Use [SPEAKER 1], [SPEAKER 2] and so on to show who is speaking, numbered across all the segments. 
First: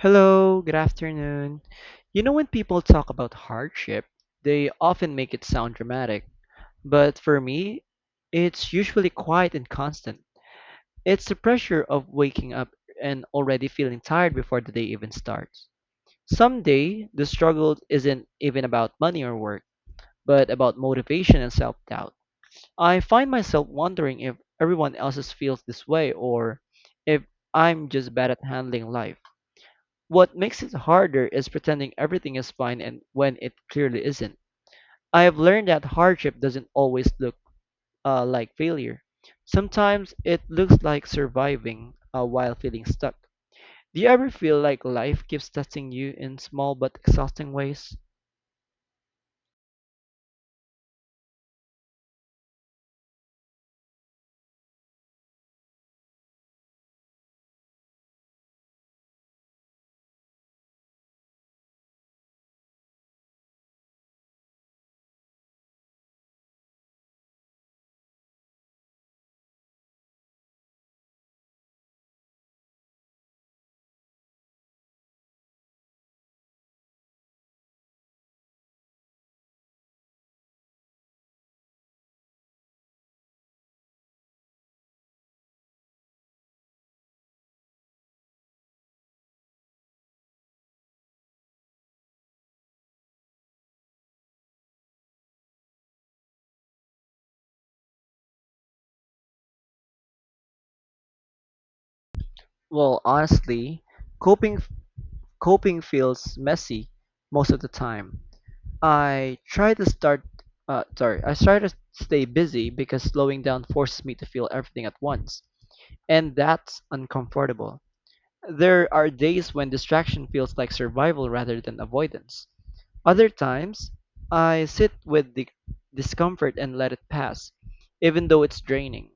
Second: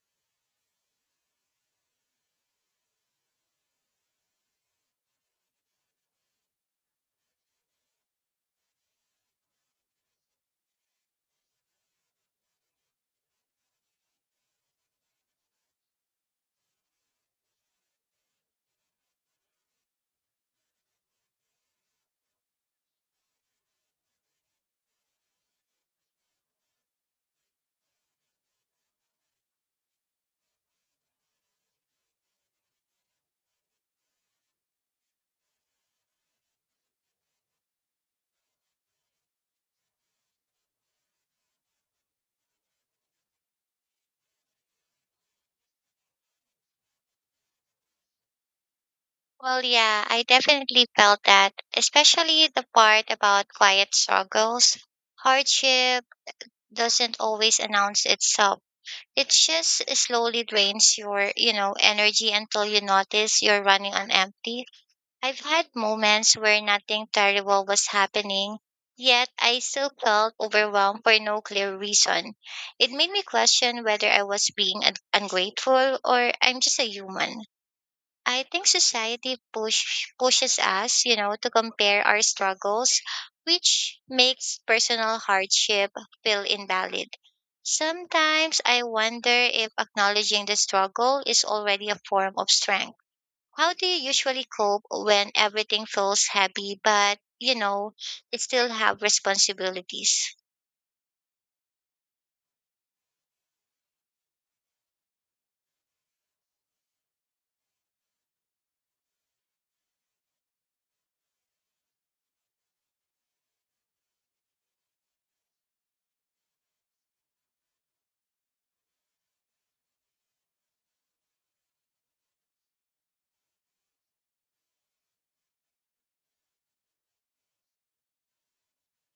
[SPEAKER 1] Hello, good afternoon. You know, when people talk about hardship, they often make it sound dramatic, but for me, it's usually quiet and constant. It's the pressure of waking up and already feeling tired before the day even starts. Someday, the struggle isn't even about money or work, but about motivation and self doubt. I find myself wondering if everyone else feels this way or if I'm just bad at handling life. What makes it harder is pretending everything is fine and when it clearly isn't. I have learned that hardship doesn't always look like failure. Sometimes it looks like surviving while feeling stuck. Do you ever feel like life keeps testing you in small but exhausting ways?
[SPEAKER 2] Well, yeah, I definitely felt that, especially the part about quiet struggles. Hardship doesn't always announce itself. It just slowly drains your energy until you notice you're running on empty. I've had moments where nothing terrible was happening, yet I still felt overwhelmed for no clear reason. It made me question whether I was being ungrateful or I'm just a human. I think society pushes us to compare our struggles, which makes personal hardship feel invalid. Sometimes I wonder if acknowledging the struggle is already a form of strength. How do you usually cope when everything feels heavy, but you still have responsibilities?
[SPEAKER 1] Well, honestly, coping coping feels messy most of the time. I try to start I try to stay busy because slowing down forces me to feel everything at once. And that's uncomfortable. There are days when distraction feels like survival rather than avoidance. Other times, I sit with the discomfort and let it pass, even though it's draining.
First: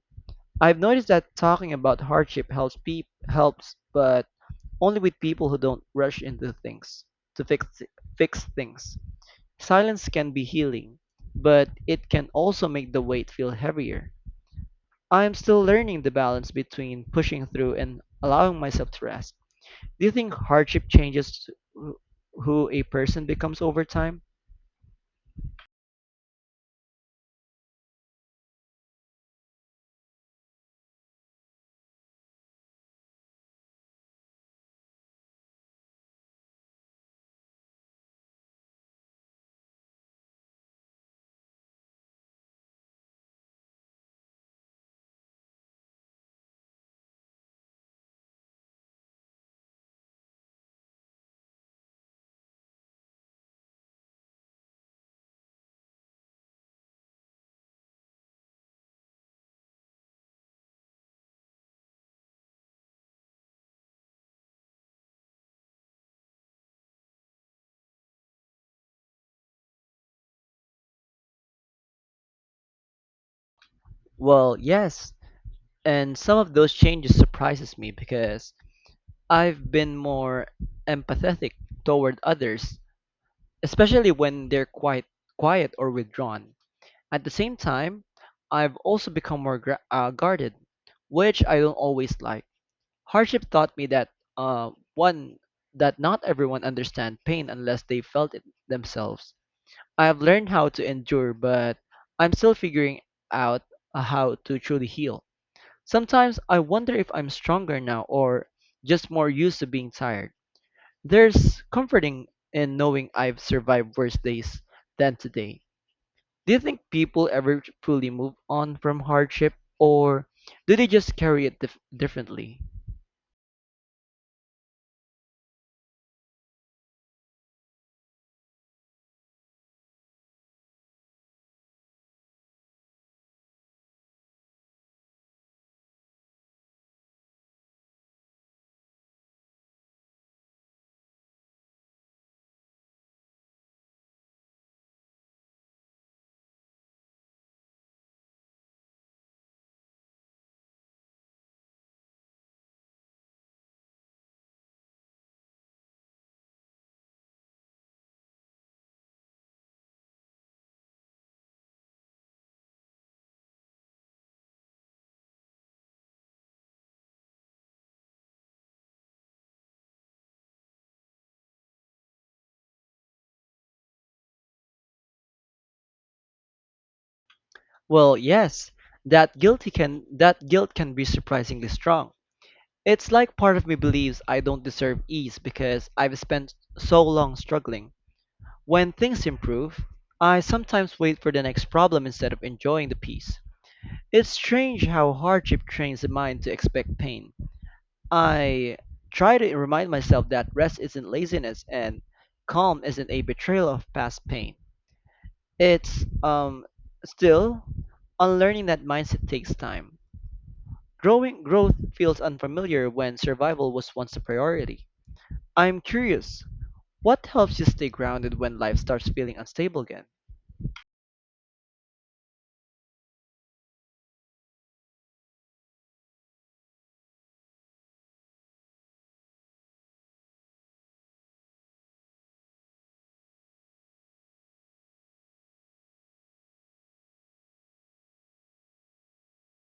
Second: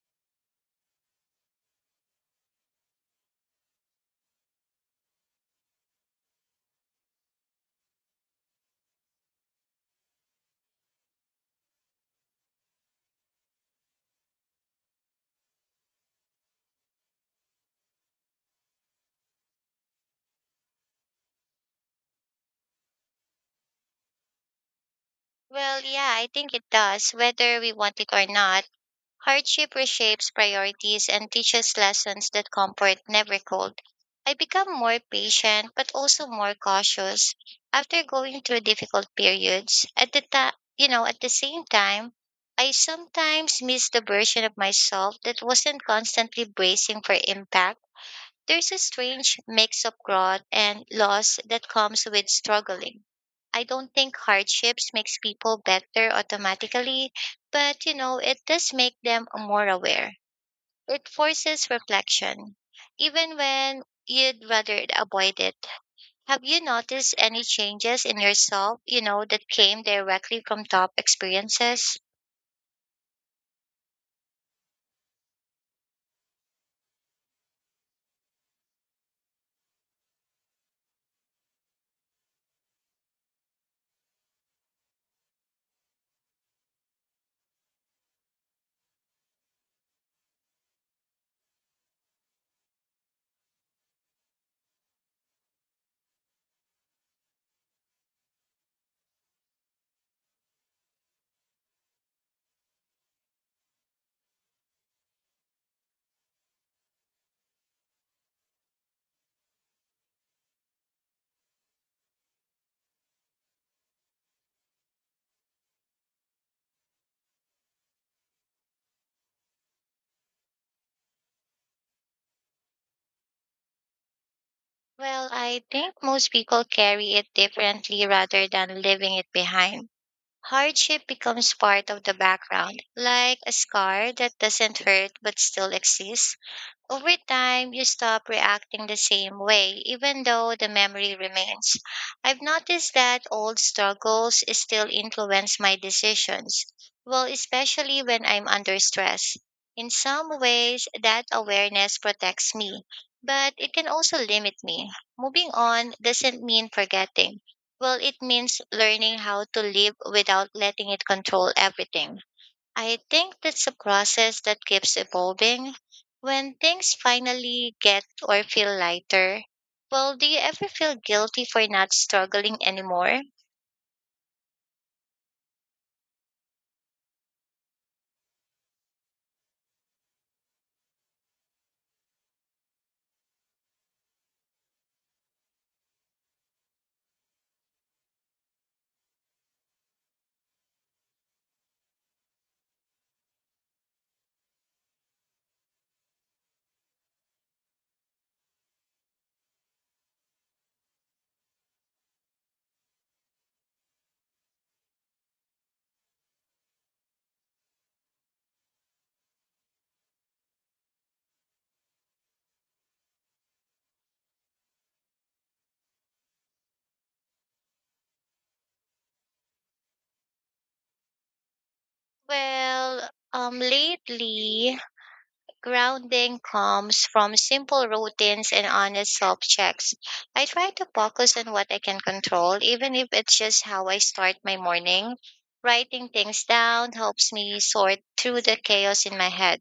[SPEAKER 1] I've noticed that talking about hardship helps, but only with people who don't rush into things to fix fix things. Silence can be healing, but it can also make the weight feel heavier. I am still learning the balance between pushing through and allowing myself to rest. Do you think hardship changes who a person becomes over time?
[SPEAKER 2] Well, yeah, I think it does, whether we want it or not. Hardship reshapes priorities and teaches lessons that comfort never could. I become more patient but also more cautious after going through difficult periods. At the same time, I sometimes miss the version of myself that wasn't constantly bracing for impact. There's a strange mix of growth and loss that comes with struggling. I don't think hardships makes people better automatically, but it does make them more aware. It forces reflection, even when you'd rather avoid it. Have you noticed any changes in yourself, that came directly from top experiences?
[SPEAKER 1] Well, yes. And some of those changes surprises me because I've been more empathetic toward others, especially when they're quite quiet or withdrawn. At the same time, I've also become more guarded, which I don't always like. Hardship taught me that one that not everyone understands pain unless they felt it themselves. I have learned how to endure, but I'm still figuring out how to truly heal. Sometimes I wonder if I'm stronger now or just more used to being tired. There's comforting in knowing I've survived worse days than today. Do you think people ever truly move on from hardship or do they just carry it differently?
[SPEAKER 2] Well, I think most people carry it differently rather than leaving it behind. Hardship becomes part of the background, like a scar that doesn't hurt but still exists. Over time, you stop reacting the same way, even though the memory remains. I've noticed that old struggles still influence my decisions, well, especially when I'm under stress. In some ways, that awareness protects me, but it can also limit me. Moving on doesn't mean forgetting. Well, it means learning how to live without letting it control everything. I think that's a process that keeps evolving. When things finally get or feel lighter, well, do you ever feel guilty for not struggling anymore?
[SPEAKER 1] Well, yes, that guilt can be surprisingly strong. It's like part of me believes I don't deserve ease because I've spent so long struggling. When things improve, I sometimes wait for the next problem instead of enjoying the peace. It's strange how hardship trains the mind to expect pain. I try to remind myself that rest isn't laziness and calm isn't a betrayal of past pain. It's still Unlearning that mindset takes time. Growing Growth feels unfamiliar when survival was once a priority. I'm curious, what helps you stay grounded when life starts feeling unstable again?
[SPEAKER 2] Lately, grounding comes from simple routines and honest self checks. I try to focus on what I can control, even if it's just how I start my morning. Writing things down helps me sort through the chaos in my head.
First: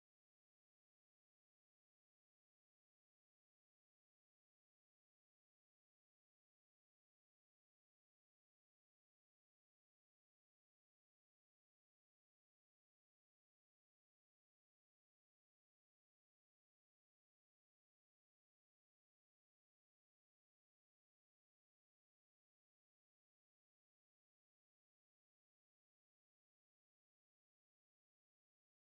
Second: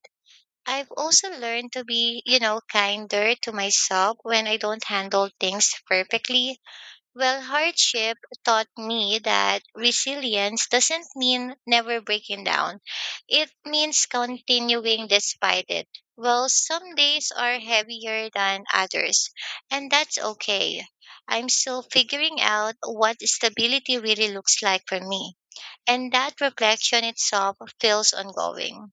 [SPEAKER 2] I've also learned to be kinder to myself when I don't handle things perfectly. Well, hardship taught me that resilience doesn't mean never breaking down. It means continuing despite it. Well, some days are heavier than others, and that's okay. I'm still figuring out what stability really looks like for me, and that reflection itself feels ongoing.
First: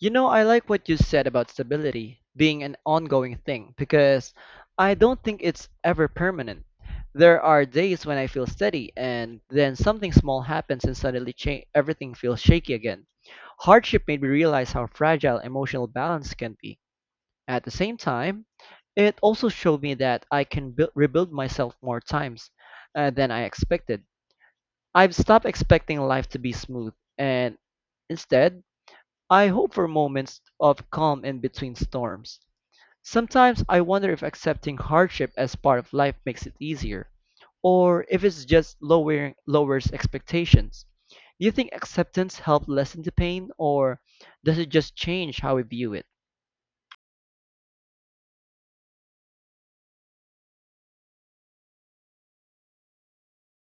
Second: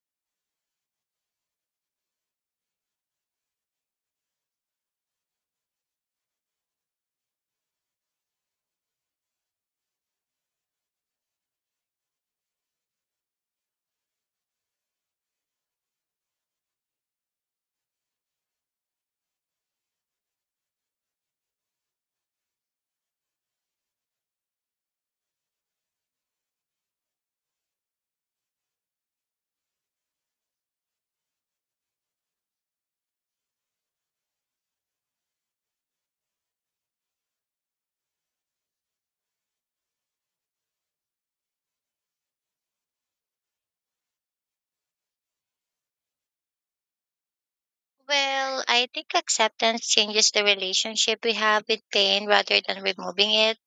[SPEAKER 1] You know, I like what you said about stability being an ongoing thing because I don't think it's ever permanent. There are days when I feel steady and then something small happens and suddenly everything feels shaky again. Hardship made me realize how fragile emotional balance can be. At the same time, it also showed me that I can rebuild myself more times than I expected. I've stopped expecting life to be smooth, and instead, I hope for moments of calm in between storms. Sometimes I wonder if accepting hardship as part of life makes it easier, or if it's just lowering lowers expectations. Do you think acceptance helps lessen the pain, or does it just change how we view it?
[SPEAKER 2] Well, I think acceptance changes the relationship we have with pain rather than removing it.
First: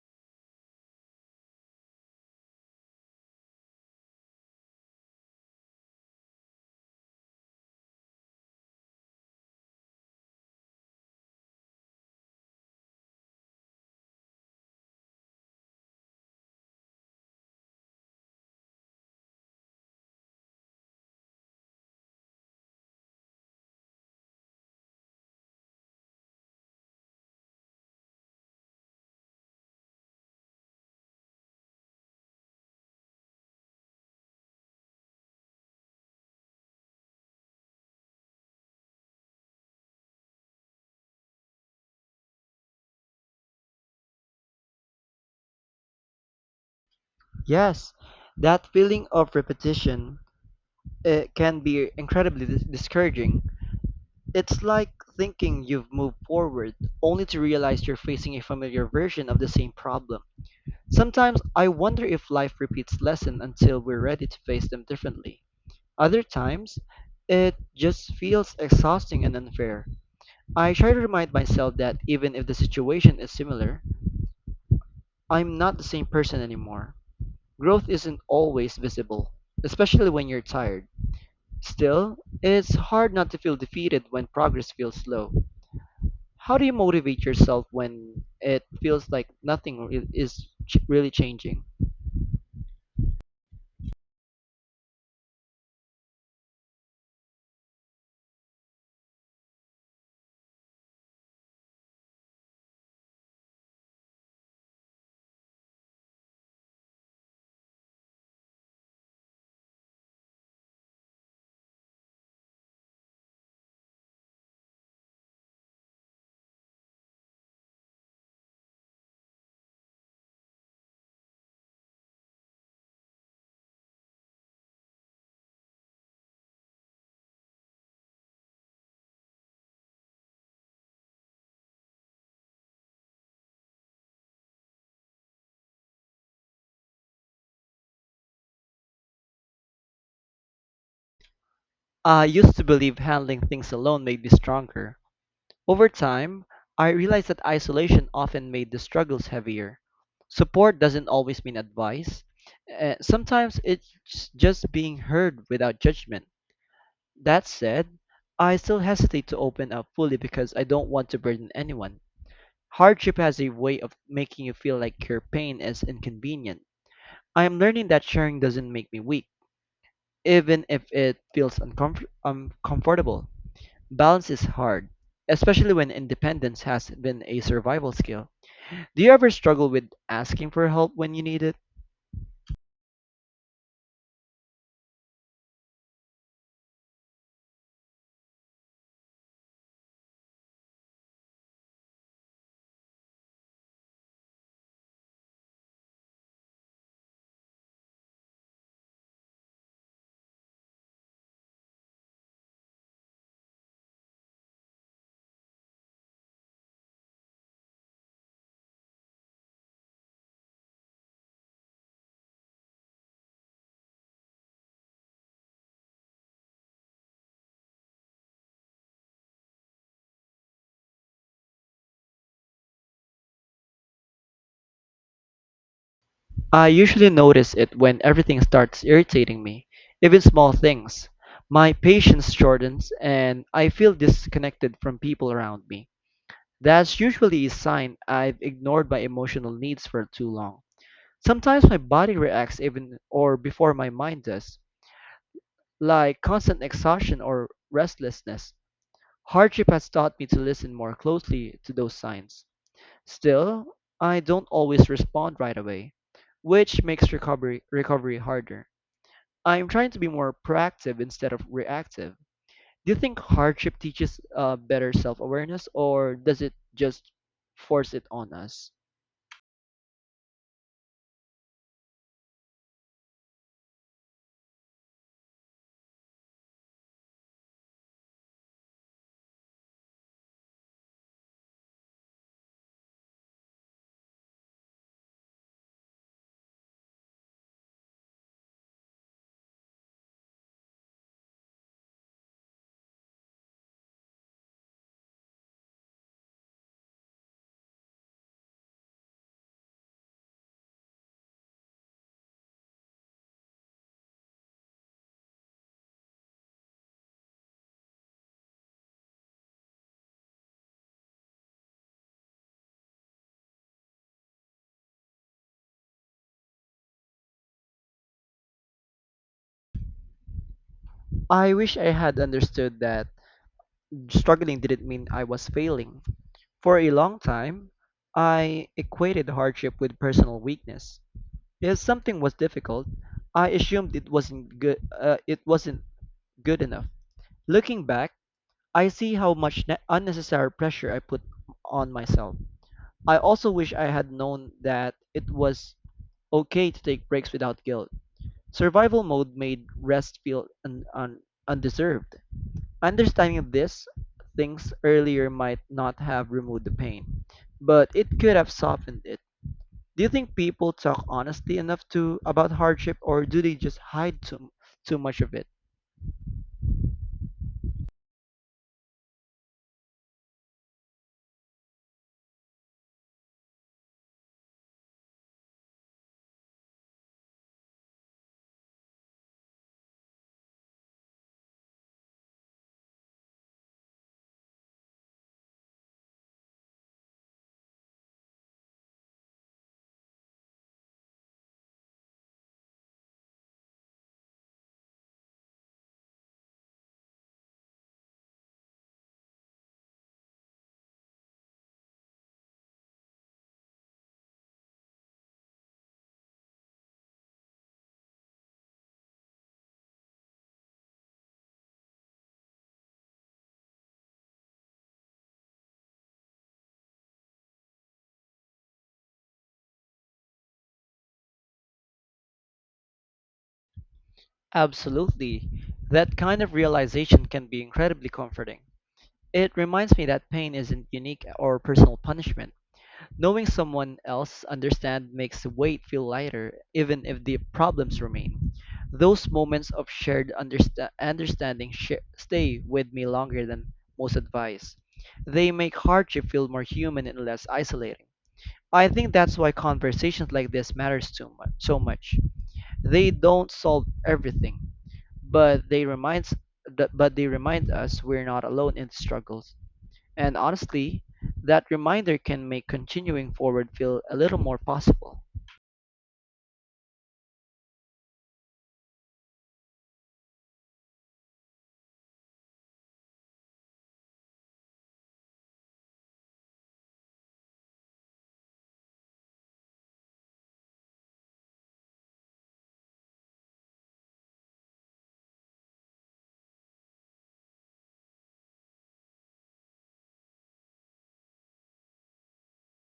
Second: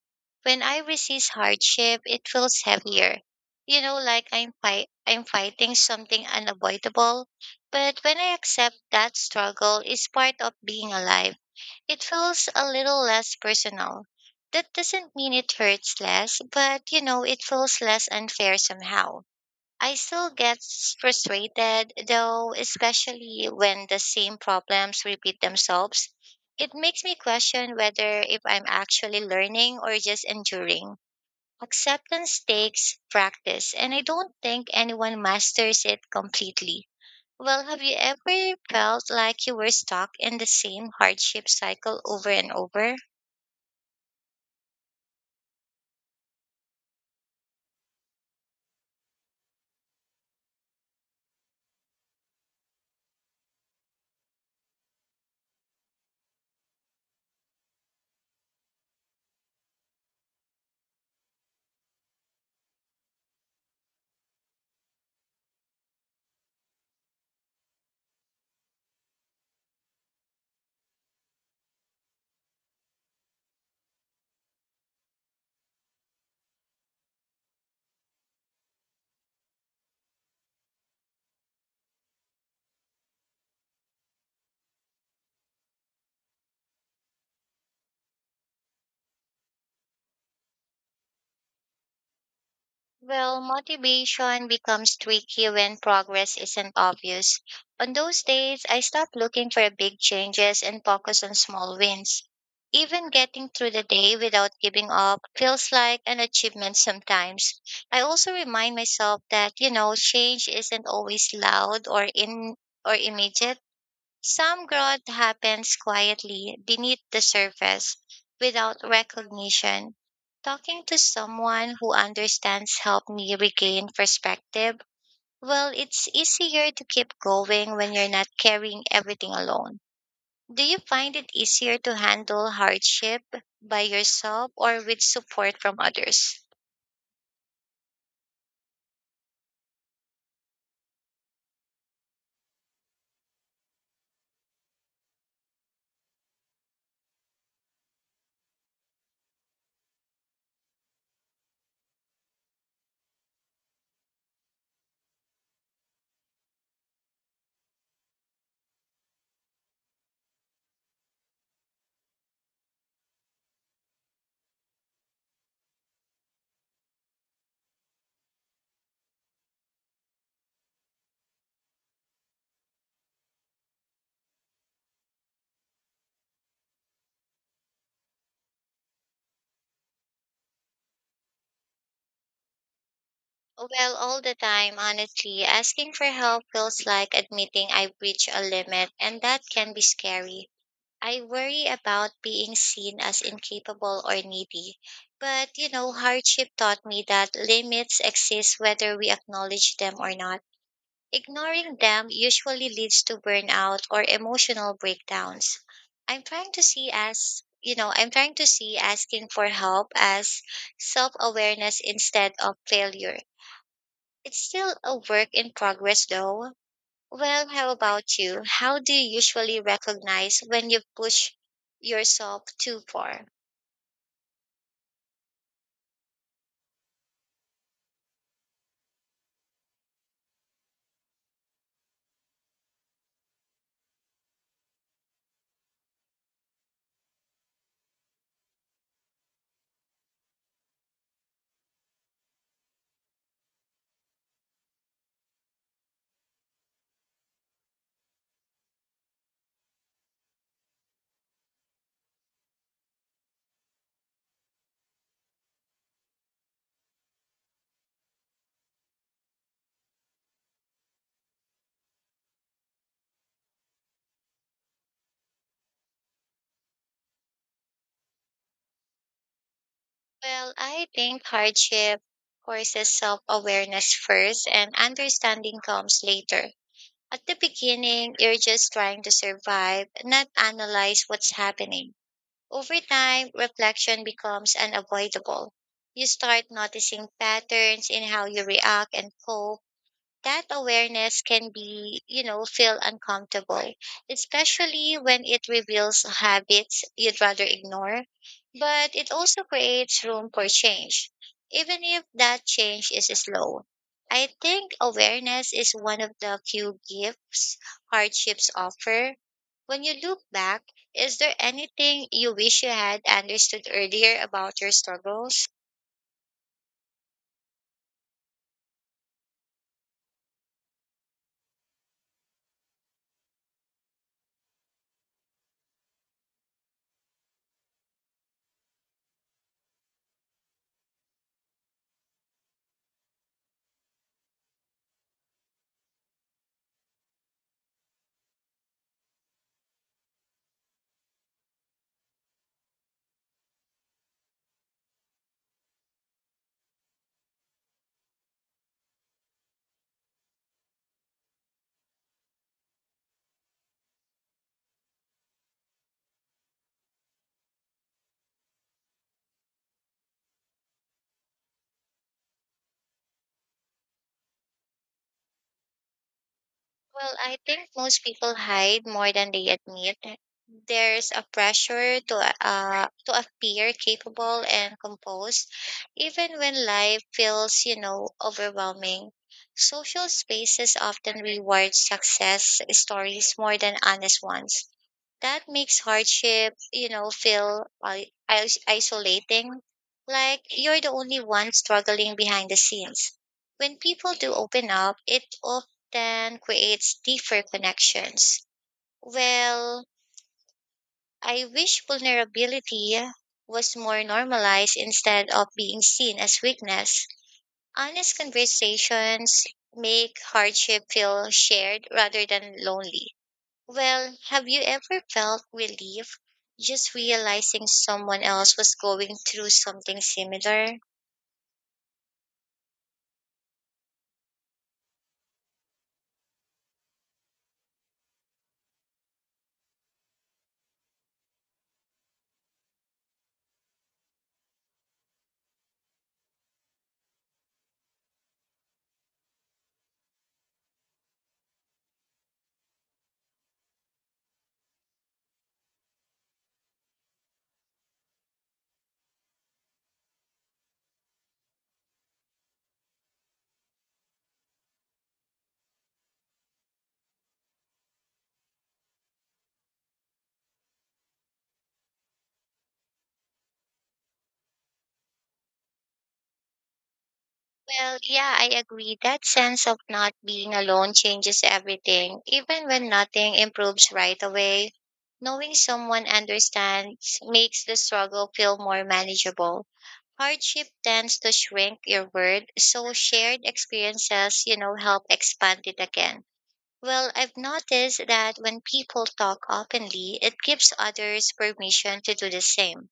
[SPEAKER 2] When I resist hardship, it feels heavier. You know, like I'm fighting something unavoidable. But when I accept that struggle is part of being alive, it feels a little less personal. That doesn't mean it hurts less, but it feels less unfair somehow. I still get frustrated, though, especially when the same problems repeat themselves. It makes me question whether if I'm actually learning or just enduring. Acceptance takes practice, and I don't think anyone masters it completely. Well, have you ever felt like you were stuck in the same hardship cycle over and over?
[SPEAKER 1] Yes, that feeling of repetition it can be incredibly discouraging. It's like thinking you've moved forward only to realize you're facing a familiar version of the same problem. Sometimes I wonder if life repeats lessons until we're ready to face them differently. Other times, it just feels exhausting and unfair. I try to remind myself that even if the situation is similar, I'm not the same person anymore. Growth isn't always visible, especially when you're tired. Still, it's hard not to feel defeated when progress feels slow. How do you motivate yourself when it feels like nothing re- is ch- really changing?
[SPEAKER 2] Well, motivation becomes tricky when progress isn't obvious. On those days, I stop looking for big changes and focus on small wins. Even getting through the day without giving up feels like an achievement sometimes. I also remind myself that change isn't always loud or immediate. Some growth happens quietly beneath the surface without recognition. Talking to someone who understands helped me regain perspective. Well, it's easier to keep going when you're not carrying everything alone. Do you find it easier to handle hardship by yourself or with support from others?
[SPEAKER 1] I used to believe handling things alone made me stronger. Over time, I realized that isolation often made the struggles heavier. Support doesn't always mean advice. Sometimes it's just being heard without judgment. That said, I still hesitate to open up fully because I don't want to burden anyone. Hardship has a way of making you feel like your pain is inconvenient. I am learning that sharing doesn't make me weak, even if it feels uncomfortable. Balance is hard, especially when independence has been a survival skill. Do you ever struggle with asking for help when you need it?
[SPEAKER 2] Well, all the time, honestly, asking for help feels like admitting I've reached a limit, and that can be scary. I worry about being seen as incapable or needy. But, hardship taught me that limits exist whether we acknowledge them or not. Ignoring them usually leads to burnout or emotional breakdowns. I'm trying to see asking for help as self awareness instead of failure. It's still a work in progress though. Well, how about you? How do you usually recognize when you push yourself too far?
[SPEAKER 1] I usually notice it when everything starts irritating me, even small things. My patience shortens and I feel disconnected from people around me. That's usually a sign I've ignored my emotional needs for too long. Sometimes my body reacts even or before my mind does, like constant exhaustion or restlessness. Hardship has taught me to listen more closely to those signs. Still, I don't always respond right away, which makes recovery harder. I'm trying to be more proactive instead of reactive. Do you think hardship teaches better self-awareness or does it just force it on us?
[SPEAKER 2] Well, I think hardship forces self awareness first and understanding comes later. At the beginning, you're just trying to survive, not analyze what's happening. Over time, reflection becomes unavoidable. You start noticing patterns in how you react and cope. That awareness can feel uncomfortable, especially when it reveals habits you'd rather ignore. But it also creates room for change, even if that change is slow. I think awareness is one of the few gifts hardships offer. When you look back, is there anything you wish you had understood earlier about your struggles?
[SPEAKER 1] I wish I had understood that struggling didn't mean I was failing. For a long time, I equated hardship with personal weakness. If something was difficult, I assumed it wasn't good. It wasn't good enough. Looking back, I see how much unnecessary pressure I put on myself. I also wish I had known that it was okay to take breaks without guilt. Survival mode made rest feel undeserved. Understanding this things earlier might not have removed the pain, but it could have softened it. Do you think people talk honestly enough to about hardship or do they just hide too much of it?
[SPEAKER 2] Well, I think most people hide more than they admit. There's a pressure to appear capable and composed, even when life feels overwhelming. Social spaces often reward success stories more than honest ones. That makes hardship feel isolating, like you're the only one struggling behind the scenes. When people do open up, it often creates deeper connections. Well, I wish vulnerability was more normalized instead of being seen as weakness. Honest conversations make hardship feel shared rather than lonely. Well, have you ever felt relief just realizing someone else was going through something similar?
[SPEAKER 1] Absolutely. That kind of realization can be incredibly comforting. It reminds me that pain isn't unique or personal punishment. Knowing someone else understand makes the weight feel lighter, even if the problems remain. Those moments of understanding stay with me longer than most advice. They make hardship feel more human and less isolating. I think that's why conversations like this matters so much. They don't solve everything, but they reminds that but they remind us we're not alone in struggles. And honestly, that reminder can make continuing forward feel a little more possible.
[SPEAKER 2] Well, yeah, I agree. That sense of not being alone changes everything, even when nothing improves right away. Knowing someone understands makes the struggle feel more manageable. Hardship tends to shrink your world, so shared experiences help expand it again. Well, I've noticed that when people talk openly, it gives others permission to do the same.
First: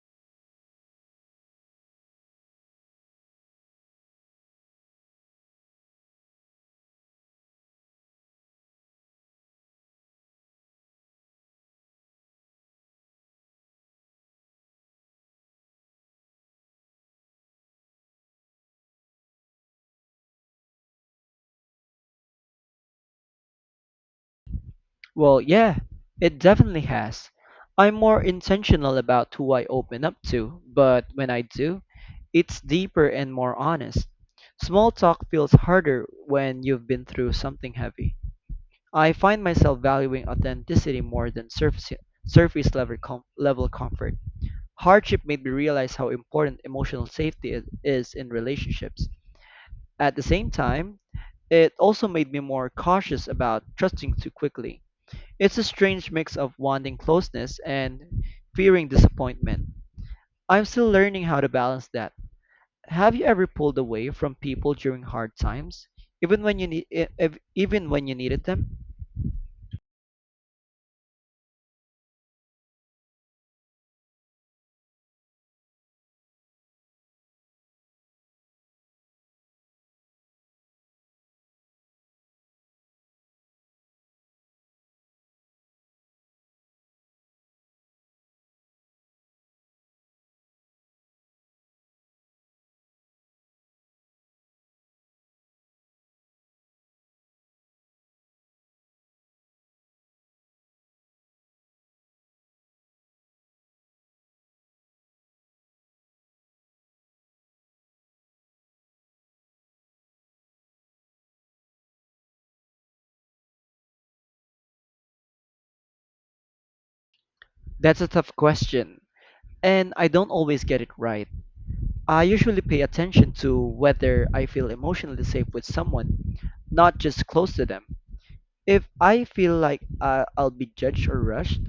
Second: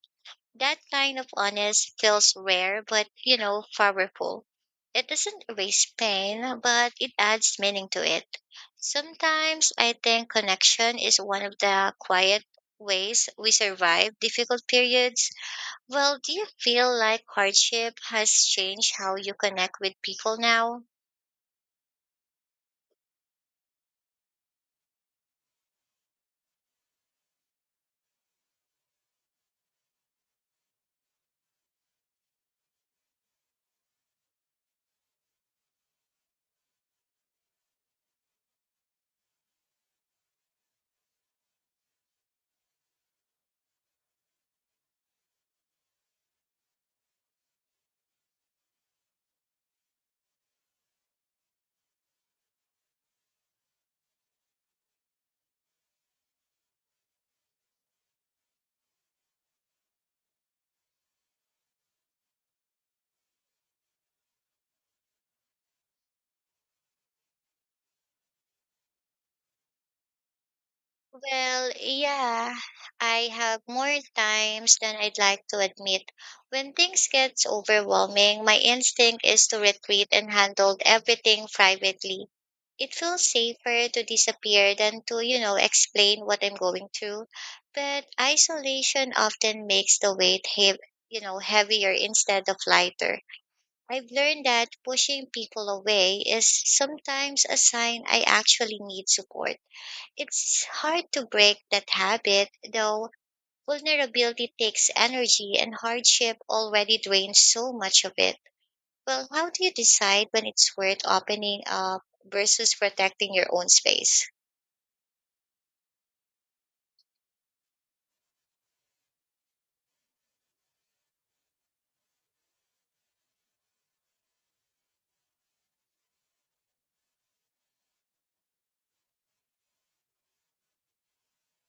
[SPEAKER 2] That kind of honest feels rare, but powerful. It doesn't erase pain, but it adds meaning to it. Sometimes I think connection is one of the quiet ways we survive difficult periods. Well, do you feel like hardship has changed how you connect with people now?
[SPEAKER 1] Well, yeah, it definitely has. I'm more intentional about who I open up to, but when I do, it's deeper and more honest. Small talk feels harder when you've been through something heavy. I find myself valuing authenticity more than level comfort. Hardship made me realize how important emotional safety is in relationships. At the same time, it also made me more cautious about trusting too quickly. It's a strange mix of wanting closeness and fearing disappointment. I'm still learning how to balance that. Have you ever pulled away from people during hard times, even when you needed them?
[SPEAKER 2] Well, yeah, I have more times than I'd like to admit. When things gets overwhelming, my instinct is to retreat and handle everything privately. It feels safer to disappear than to explain what I'm going through. But isolation often makes the weight heav heavier instead of lighter. I've learned that pushing people away is sometimes a sign I actually need support. It's hard to break that habit, though. Vulnerability takes energy and hardship already drains so much of it. Well, how do you decide when it's worth opening up versus protecting your own space?
[SPEAKER 1] That's a tough question, and I don't always get it right. I usually pay attention to whether I feel emotionally safe with someone, not just close to them. If I feel like I'll be judged or rushed,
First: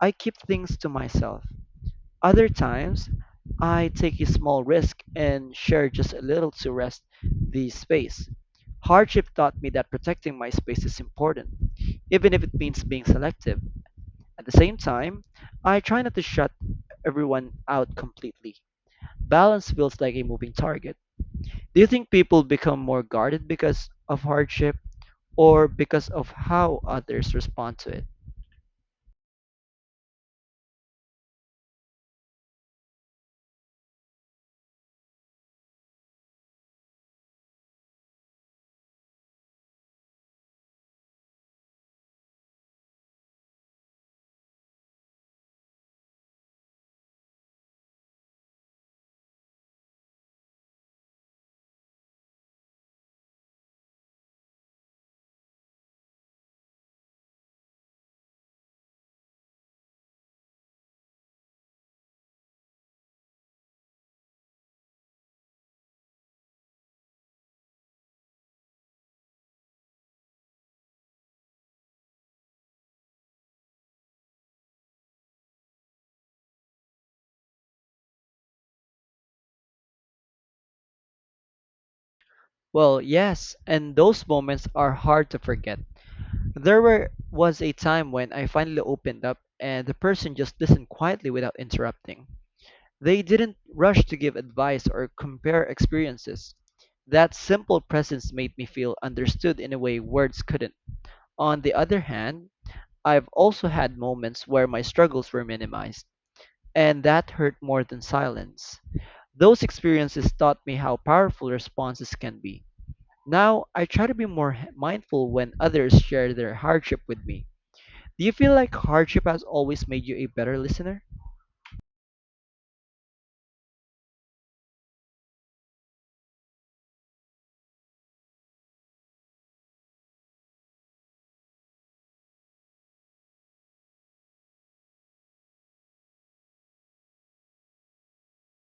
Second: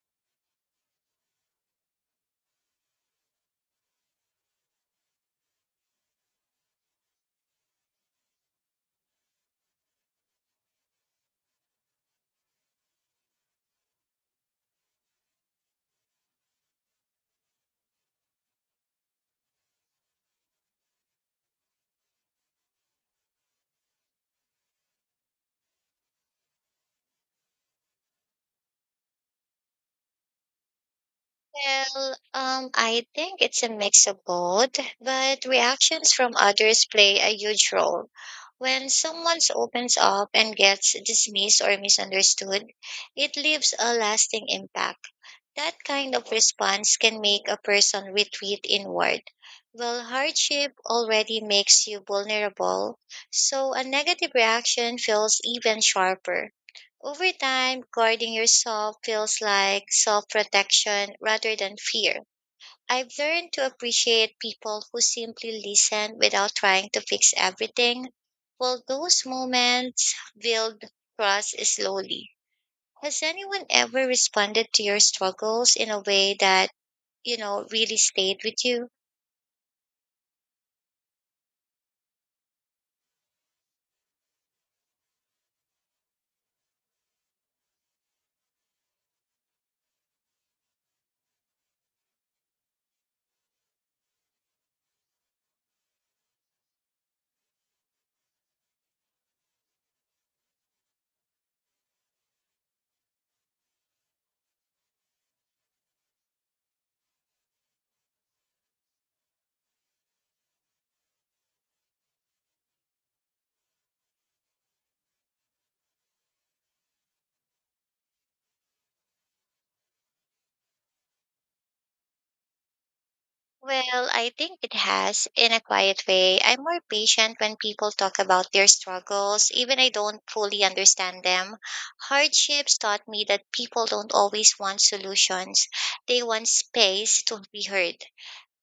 [SPEAKER 1] I keep things to myself. Other times, I take a small risk and share just a little to rest the space. Hardship taught me that protecting my space is important, even if it means being selective. At the same time, I try not to shut everyone out completely. Balance feels like a moving target. Do you think people become more guarded because of hardship or because of how others respond to it?
[SPEAKER 2] Well, I think it's a mix of both, but reactions from others play a huge role. When someone opens up and gets dismissed or misunderstood, it leaves a lasting impact. That kind of response can make a person retreat inward. Well, hardship already makes you vulnerable, so a negative reaction feels even sharper. Over time, guarding yourself feels like self protection rather than fear. I've learned to appreciate people who simply listen without trying to fix everything. Well, those moments build trust slowly. Has anyone ever responded to your struggles in a way that really stayed with you?
[SPEAKER 1] Well, yes, and those moments are hard to forget. Was a time when I finally opened up and the person just listened quietly without interrupting. They didn't rush to give advice or compare experiences. That simple presence made me feel understood in a way words couldn't. On the other hand, I've also had moments where my struggles were minimized, and that hurt more than silence. Those experiences taught me how powerful responses can be. Now, I try to be more mindful when others share their hardship with me. Do you feel like hardship has always made you a better listener?
[SPEAKER 2] Well, I think it has in a quiet way. I'm more patient when people talk about their struggles, even I don't fully understand them. Hardships taught me that people don't always want solutions. They want space to be heard.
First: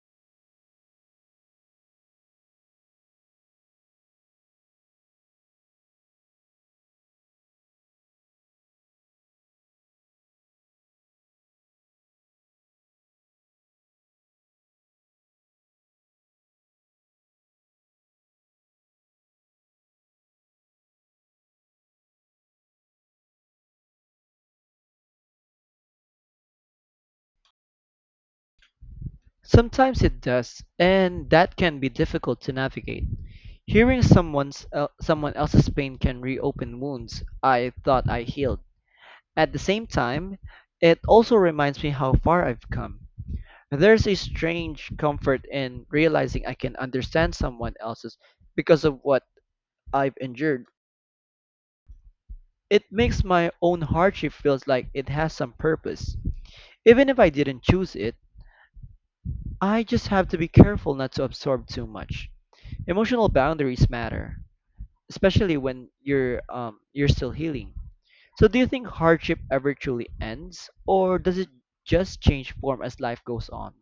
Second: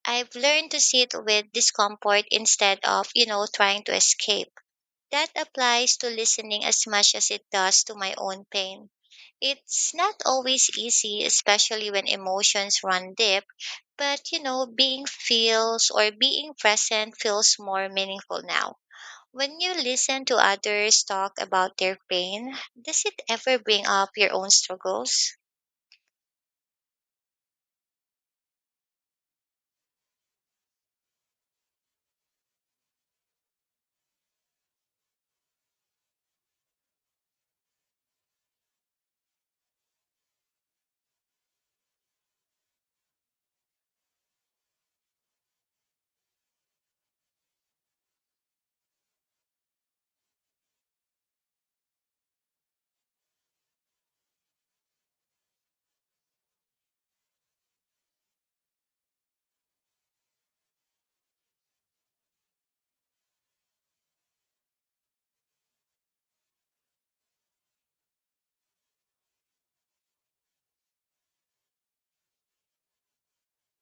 [SPEAKER 2] I've learned to sit with discomfort instead of trying to escape. That applies to listening as much as it does to my own pain. It's not always easy, especially when emotions run deep, but being present feels more meaningful now. When you listen to others talk about their pain, does it ever bring up your own struggles?
[SPEAKER 1] Sometimes it does, and that can be difficult to navigate. Hearing someone else's pain can reopen wounds I thought I healed. At the same time, it also reminds me how far I've come. There's a strange comfort in realizing I can understand someone else's because of what I've endured. It makes my own hardship feels like it has some purpose, even if I didn't choose it. I just have to be careful not to absorb too much. Emotional boundaries matter, especially when you're still healing. So do you think hardship ever truly ends, or does it just change form as life goes on?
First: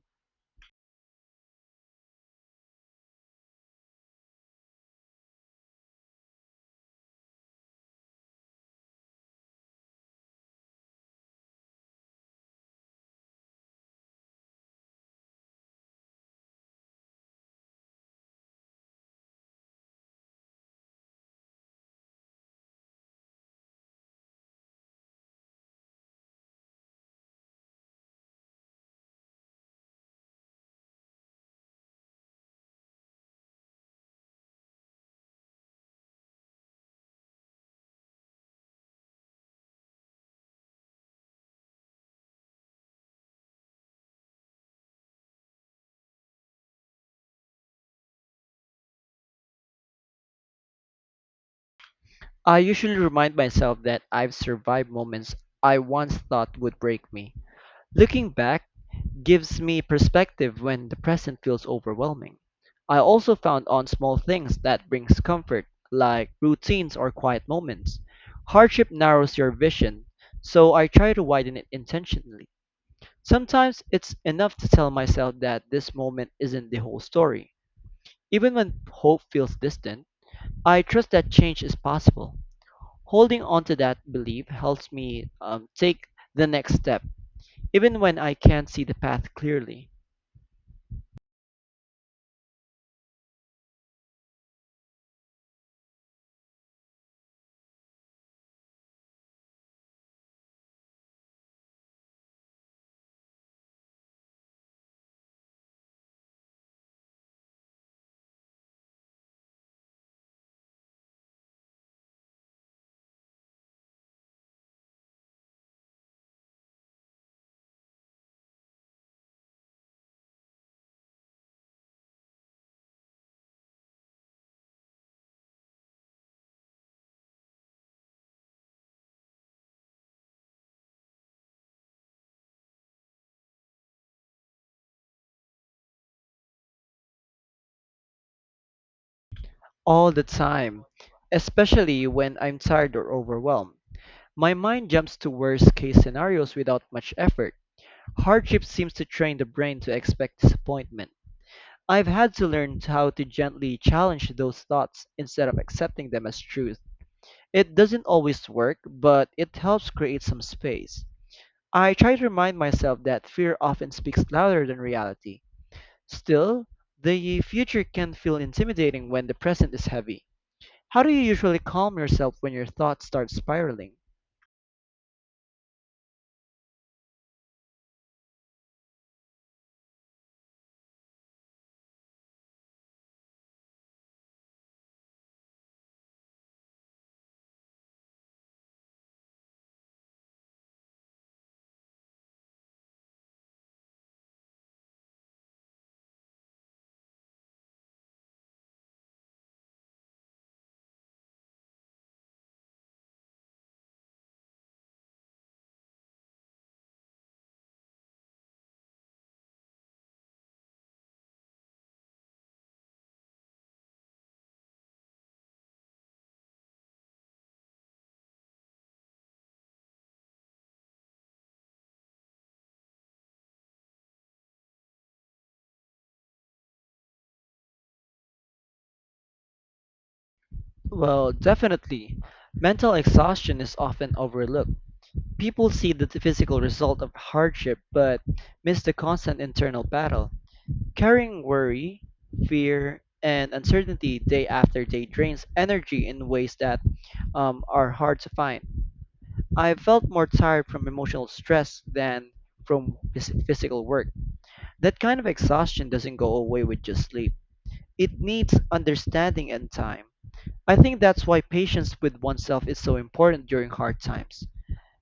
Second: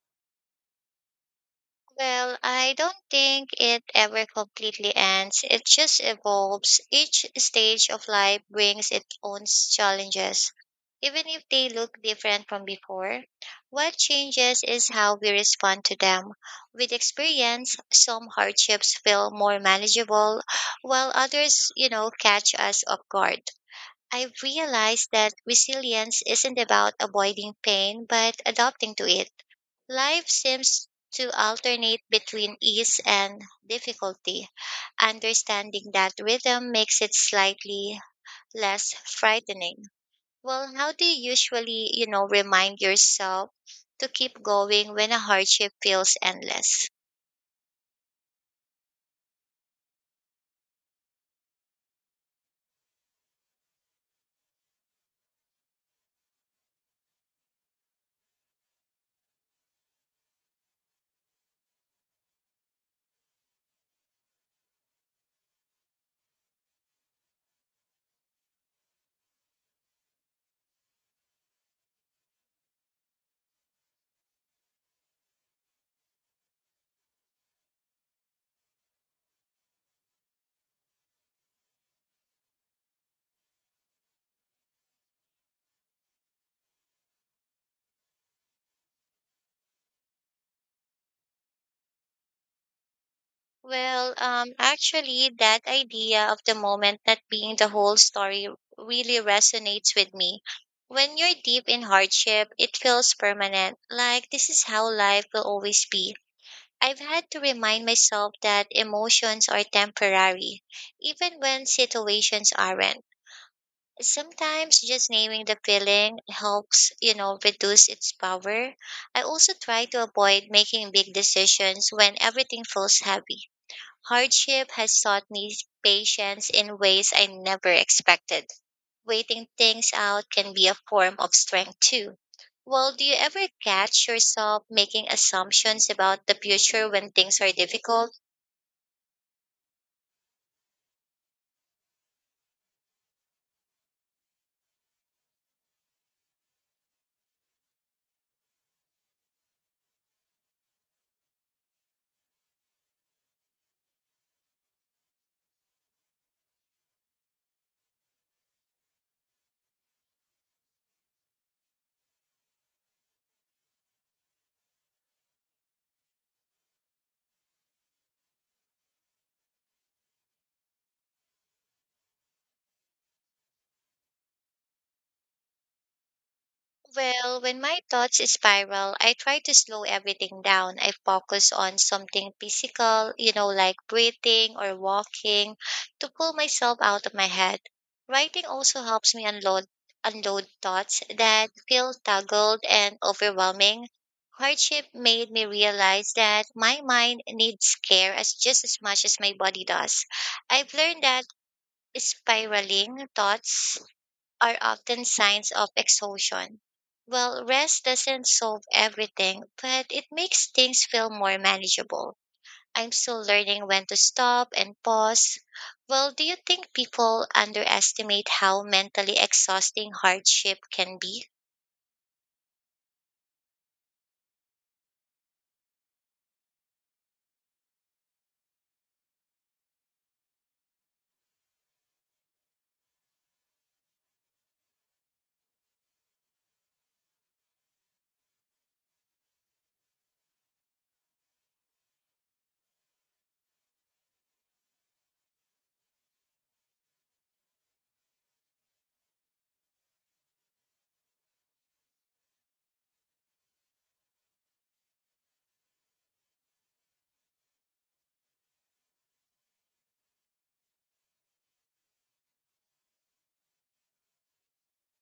[SPEAKER 2] Well, I don't think it ever completely ends. It just evolves. Each stage of life brings its own challenges, even if they look different from before. What changes is how we respond to them. With experience, some hardships feel more manageable, while others catch us off guard. I've realized that resilience isn't about avoiding pain, but adapting to it. Life seems to alternate between ease and difficulty. Understanding that rhythm makes it slightly less frightening. Well, how do you usually remind yourself to keep going when a hardship feels endless?
[SPEAKER 1] I usually remind myself that I've survived moments I once thought would break me. Looking back gives me perspective when the present feels overwhelming. I also found on small things that brings comfort, like routines or quiet moments. Hardship narrows your vision, so I try to widen it intentionally. Sometimes it's enough to tell myself that this moment isn't the whole story. Even when hope feels distant, I trust that change is possible. Holding on to that belief helps me take the next step even when I can't see the path clearly,
[SPEAKER 2] Actually, that idea of the moment not being the whole story really resonates with me. When you're deep in hardship, it feels permanent, like this is how life will always be. I've had to remind myself that emotions are temporary, even when situations aren't. Sometimes just naming the feeling helps reduce its power. I also try to avoid making big decisions when everything feels heavy. Hardship has taught me patience in ways I never expected. Waiting things out can be a form of strength too. Well, do you ever catch yourself making assumptions about the future when things are difficult?
[SPEAKER 1] all the time, especially when I'm tired or overwhelmed. My mind jumps to worst case scenarios without much effort. Hardship seems to train the brain to expect disappointment. I've had to learn how to gently challenge those thoughts instead of accepting them as truth. It doesn't always work, but it helps create some space. I try to remind myself that fear often speaks louder than reality. Still, the future can feel intimidating when the present is heavy. How do you usually calm yourself when your thoughts start spiraling?
[SPEAKER 2] Well, when my thoughts spiral, I try to slow everything down. I focus on something physical, like breathing or walking to pull myself out of my head. Writing also helps me unload thoughts that feel tangled and overwhelming. Hardship made me realize that my mind needs care as just as much as my body does. I've learned that spiraling thoughts are often signs of exhaustion. Well, rest doesn't solve everything, but it makes things feel more manageable. I'm still learning when to stop and pause. Well, do you think people underestimate how mentally exhausting hardship can be?
[SPEAKER 1] Well, definitely. Mental exhaustion is often overlooked. People see the physical result of hardship but miss the constant internal battle. Carrying worry, fear, and uncertainty day after day drains energy in ways that are hard to find. I felt more tired from emotional stress than from physical work. That kind of exhaustion doesn't go away with just sleep. It needs understanding and time. I think that's why patience with oneself is so important during hard times.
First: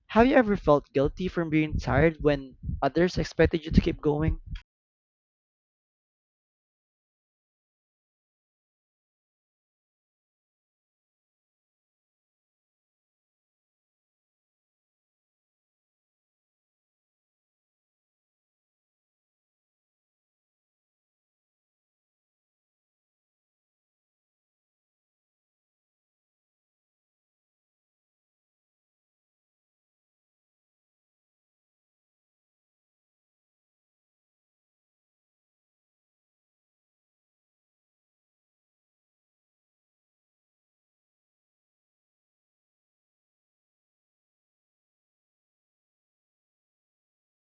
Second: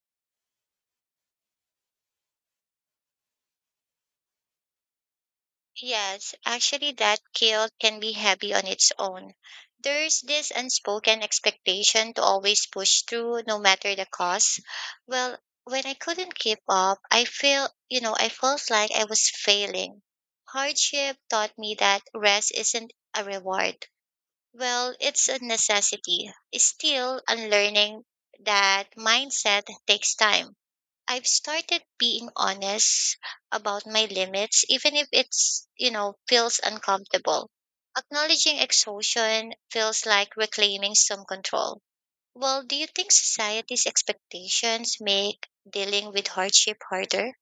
[SPEAKER 1] Have you ever felt guilty from being tired when others expected you to keep going?
[SPEAKER 2] Yes, actually, that guilt can be heavy on its own. There's this unspoken expectation to always push through no matter the cost. Well, when I couldn't keep up, I feel, you know, I felt like I was failing. Hardship taught me that rest isn't a reward. Well, it's a necessity. Still, unlearning that mindset takes time. I've started being honest about my limits, even if it's, you know, feels uncomfortable. Acknowledging exhaustion feels like reclaiming some control. Well, do you think society's expectations make dealing with hardship harder?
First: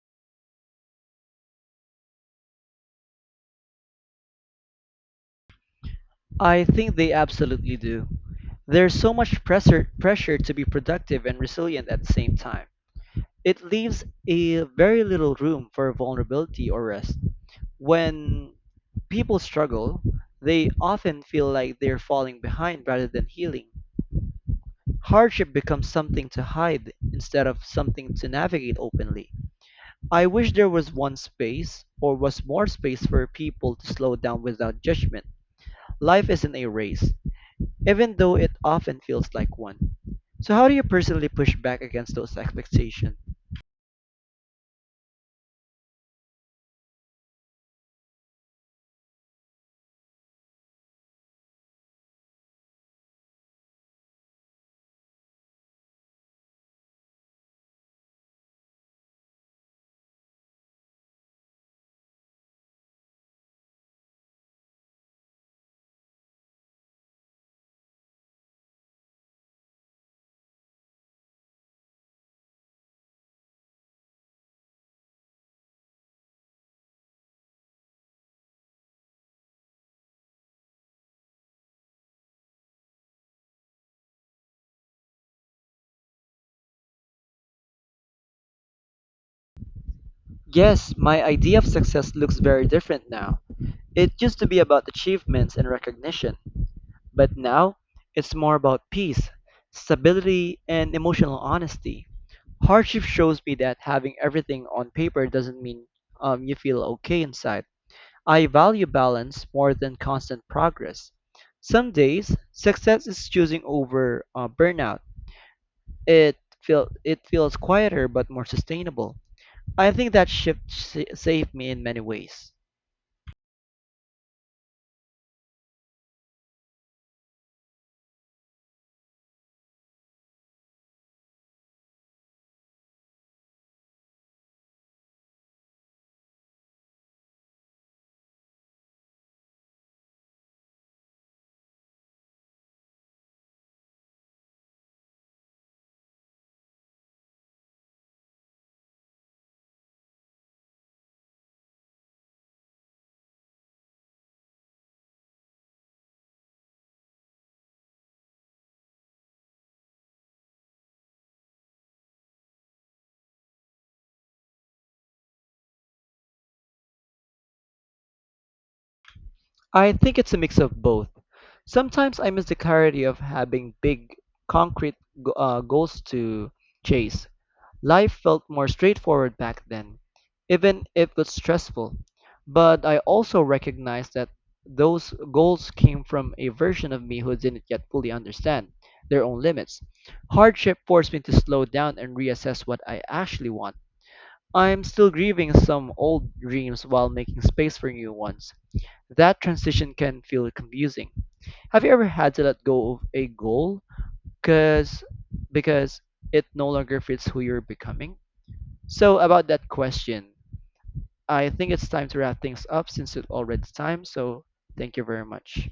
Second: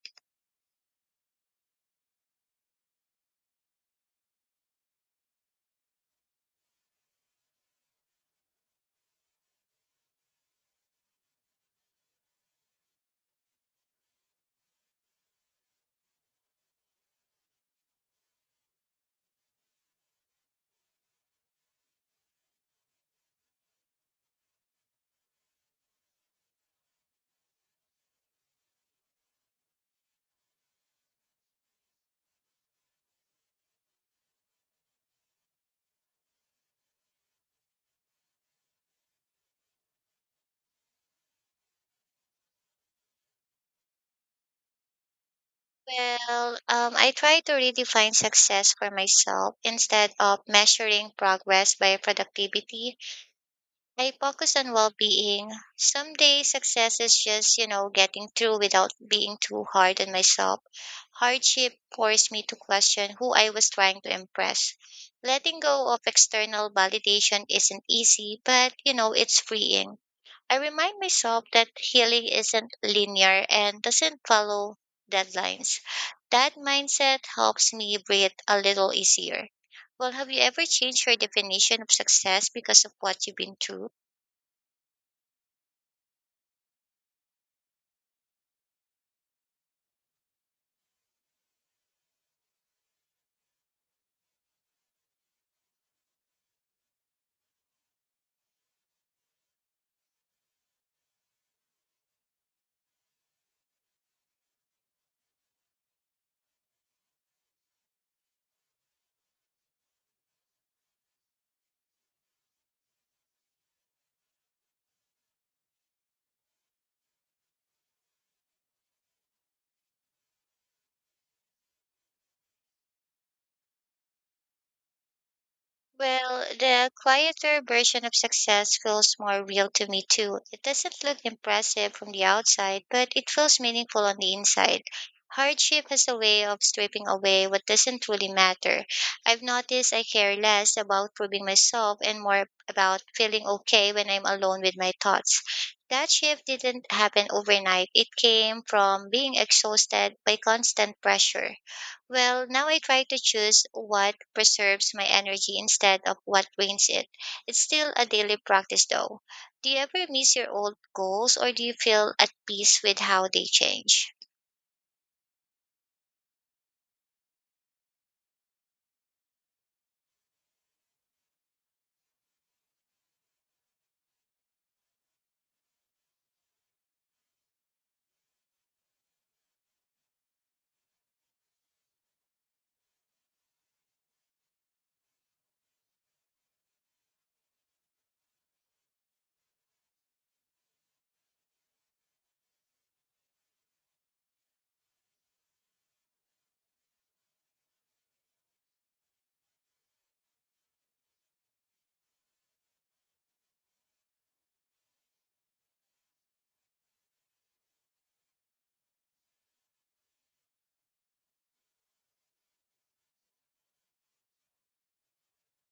[SPEAKER 1] I think they absolutely do. There's so much pressure to be productive and resilient at the same time. It leaves a very little room for vulnerability or rest. When people struggle, they often feel like they're falling behind rather than healing. Hardship becomes something to hide instead of something to navigate openly. I wish there was one space or was more space for people to slow down without judgment. Life isn't a race, even though it often feels like one. So how do you personally push back against those expectations?
[SPEAKER 2] Well, I try to redefine success for myself instead of measuring progress by productivity. I focus on well being. Some days success is just getting through without being too hard on myself. Hardship forced me to question who I was trying to impress. Letting go of external validation isn't easy, but, it's freeing. I remind myself that healing isn't linear and doesn't follow deadlines. That mindset helps me breathe a little easier. Well, have you ever changed your definition of success because of what you've been through?
[SPEAKER 1] Yes, my idea of success looks very different now. It used to be about achievements and recognition, but now it's more about peace, stability, and emotional honesty. Hardship shows me that having everything on paper doesn't mean you feel okay inside. I value balance more than constant progress. Some days, success is choosing over burnout. It it feels quieter but more sustainable. I think that shift saved me in many ways.
[SPEAKER 2] Well, the quieter version of success feels more real to me too. It doesn't look impressive from the outside, but it feels meaningful on the inside. Hardship has a way of stripping away what doesn't really matter. I've noticed I care less about proving myself and more about feeling okay when I'm alone with my thoughts. That shift didn't happen overnight. It came from being exhausted by constant pressure. Well, now I try to choose what preserves my energy instead of what drains it. It's still a daily practice though. Do you ever miss your old goals or do you feel at peace with how they change?
[SPEAKER 1] I think it's a mix of both. Sometimes I miss the clarity of having big, concrete goals to chase. Life felt more straightforward back then, even if it was stressful. But I also recognize that those goals came from a version of me who didn't yet fully understand their own limits. Hardship forced me to slow down and reassess what I actually want. I'm still grieving some old dreams while making space for new ones. That transition can feel confusing. Have you ever had to let go of a goal because because it no longer fits who you're becoming? So about that question, I think it's time to wrap things up since it's already time. So thank you very much.